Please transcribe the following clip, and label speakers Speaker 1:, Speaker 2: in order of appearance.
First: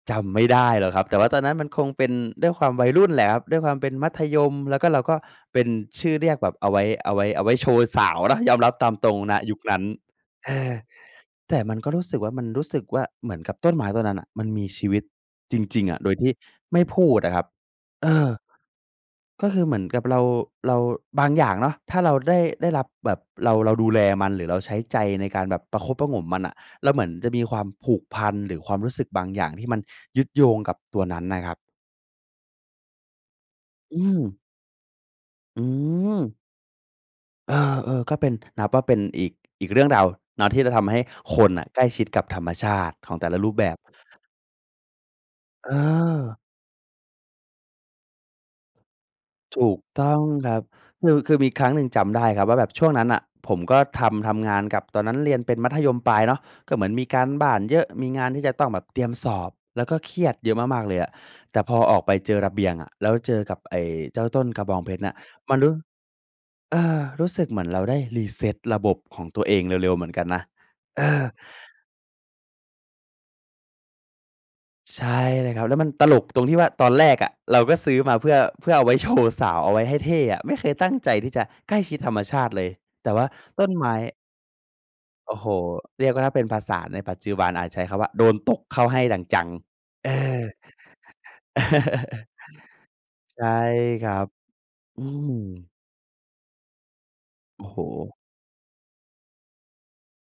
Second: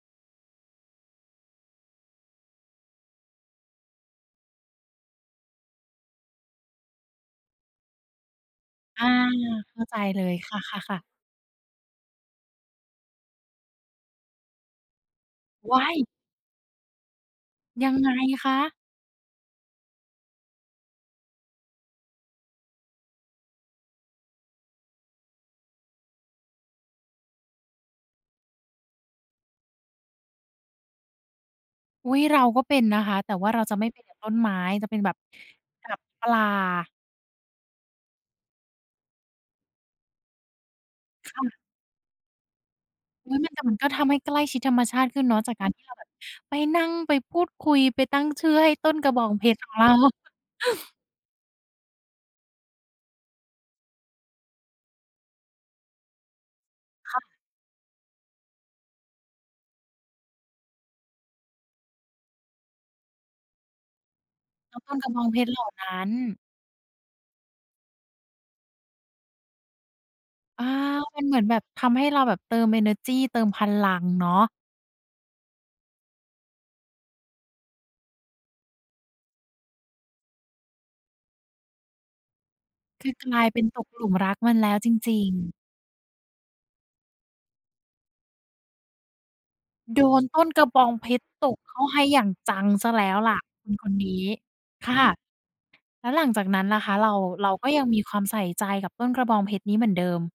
Speaker 1: จำไม่ได้หรอกครับ แต่ว่าตอนนั้นมันคงเป็น ด้วยความวัยรุ่นแหละครับ ด้วยความเป็นมัธยม แล้วก็ เราก็เป็นชื่อเรียกแบบเอาไว้ เอาไว้ เอาไว้โชว์สาวนะ ยอมรับตาม
Speaker 2: อ
Speaker 1: ต
Speaker 2: า
Speaker 1: รง ณ ยุคน
Speaker 2: เ
Speaker 1: ั
Speaker 2: ข
Speaker 1: ้น
Speaker 2: ้าใจเลย
Speaker 1: เอ
Speaker 2: ค
Speaker 1: อ
Speaker 2: ่ะ ๆ ๆ
Speaker 1: แต่มันก็รู้สึกว่า มันรู้สึกว่า เหมือนกับต้นไม้ต้นนั้นน่ะ มันมีชีวิตจ
Speaker 2: ว
Speaker 1: ริ
Speaker 2: ้
Speaker 1: ง
Speaker 2: า
Speaker 1: ๆ อะ
Speaker 2: ย!
Speaker 1: โดยที่ไม่พูดอะครับ
Speaker 2: ยัง
Speaker 1: เอ
Speaker 2: ไง
Speaker 1: อ
Speaker 2: คะ?
Speaker 1: ก็คือเหมือนกับเรา เรา บางอย่างเนาะ ถ้าเราได้ ได้รับแบบ เรา เราดูแลมัน หรือเราใช้ใจในการแบบประคบประหงมมันน่ะ เราเหมือนจะมีความผูกพัน หรือความรู้สึกบางอย่างที่มันยึดโยงกับตัวนั้นน่ะครับ
Speaker 2: อุ๊ย! เราก็เป็นนะคะ แต่ว่าเราจะไม่
Speaker 1: อ
Speaker 2: เ
Speaker 1: ื
Speaker 2: ป็นกับต้
Speaker 1: ม
Speaker 2: นไม้จะเป็นแบบ
Speaker 1: อื
Speaker 2: แบบป
Speaker 1: ม
Speaker 2: ลา
Speaker 1: เออ ๆ ก็เป็น นับว่าเป็นอีก อีกเรื่องราวเนาะที่จะทำให้
Speaker 2: ค
Speaker 1: ค
Speaker 2: ่
Speaker 1: น
Speaker 2: ะ
Speaker 1: น่ะใกล้ชิดกับธรรมชาติของแต่
Speaker 2: อุ๊
Speaker 1: ละ
Speaker 2: ย!
Speaker 1: ร
Speaker 2: มั
Speaker 1: ู
Speaker 2: น
Speaker 1: ป
Speaker 2: แต่
Speaker 1: แบ
Speaker 2: มั
Speaker 1: บ
Speaker 2: นก็ทำให้ใกล้ชิดธรรมชาติขึ้นเนาะ จากก
Speaker 1: เ
Speaker 2: ารที่เราแบบ
Speaker 1: ออ
Speaker 2: ไปนั่งไปพูดคุยไปตั้งชื่อให้ต้นกระบองเพช
Speaker 1: ถ
Speaker 2: รข
Speaker 1: ู
Speaker 2: อง
Speaker 1: ก
Speaker 2: เรา
Speaker 1: ต้องครับ คือ คือมีครั้งหนึ่งจำได้ครับว่า แบบช่วงนั้นน่ะผมก็ทำ ทำงานกับ ตอนนั้นเรียนเป็นมัธยมปลายเนาะ ก็เหมือนมี
Speaker 2: ค
Speaker 1: ก
Speaker 2: ่
Speaker 1: า
Speaker 2: ะ
Speaker 1: รบ้านเยอะ มีงานที่จะต้องแบบเตรียมสอบ แล้วก็เครียดเยอะมาก ๆ เลยอะ แต่พอออกไปเจอระเบียงอะ แล้วเจอกับไอ้เจ้าต้นกระบ
Speaker 2: ก
Speaker 1: อ
Speaker 2: ็
Speaker 1: งเพ
Speaker 2: ต้น
Speaker 1: ชร
Speaker 2: ก
Speaker 1: น
Speaker 2: ร
Speaker 1: ่
Speaker 2: ะ
Speaker 1: ะ
Speaker 2: บองเพชร
Speaker 1: มั
Speaker 2: เ
Speaker 1: น
Speaker 2: หล่
Speaker 1: รู
Speaker 2: า
Speaker 1: ้
Speaker 2: นั้น
Speaker 1: เออ รู้สึกเหมือนเราได้ reset ระบบของตัวเองเร็ว ๆ เหมือนกันนะ
Speaker 2: อา
Speaker 1: เอ
Speaker 2: มั
Speaker 1: อ
Speaker 2: นเหมือนแบบทำให้เราแบบเติมเอเนอร์จี เติมพลังเนาะ
Speaker 1: ใช่เลยครับ แล้วมันตลกตรงที่ว่า ตอนแรกอะเราก็ซื้อมาเพื่อ เพื่อเอาไว้โชว์สาวเอาไว้ให้เท่อะ ไม่เคยตั้งใจที่จะใกล้ชิดธรรมชาติเลย แ
Speaker 2: ค
Speaker 1: ต
Speaker 2: ื
Speaker 1: ่
Speaker 2: อ
Speaker 1: ว่า
Speaker 2: กลายเป
Speaker 1: ต
Speaker 2: ็
Speaker 1: ้
Speaker 2: น
Speaker 1: น
Speaker 2: ต
Speaker 1: ไม
Speaker 2: ก
Speaker 1: ้
Speaker 2: หลุมรักมันแล้วจริ
Speaker 1: โ
Speaker 2: ง
Speaker 1: อ้โฮ
Speaker 2: ๆ
Speaker 1: เรียกว่า ถ้าเป็นภาษาในปัจจุบันอาจใช้คำว่า "โดนตกเข้าให้ดั่งจัง"
Speaker 2: โด
Speaker 1: เอ
Speaker 2: นต
Speaker 1: อ
Speaker 2: ้นกระบองเพชรตกเข้าให้อย่างจังเสียแล้วล่
Speaker 1: ใ
Speaker 2: ะ
Speaker 1: ช่
Speaker 2: คน
Speaker 1: ค
Speaker 2: ๆ น
Speaker 1: รั
Speaker 2: ี้
Speaker 1: บ
Speaker 2: ค่
Speaker 1: อื
Speaker 2: ะ
Speaker 1: ม
Speaker 2: แล้วหลังจากนั้นล่ะคะ เรา เรา
Speaker 1: โอ
Speaker 2: ก
Speaker 1: ้
Speaker 2: ็
Speaker 1: โ
Speaker 2: ยังมี
Speaker 1: ฮ
Speaker 2: ความใส่ใจกับต้นกระบองเพชรนี้เหมือนเดิม?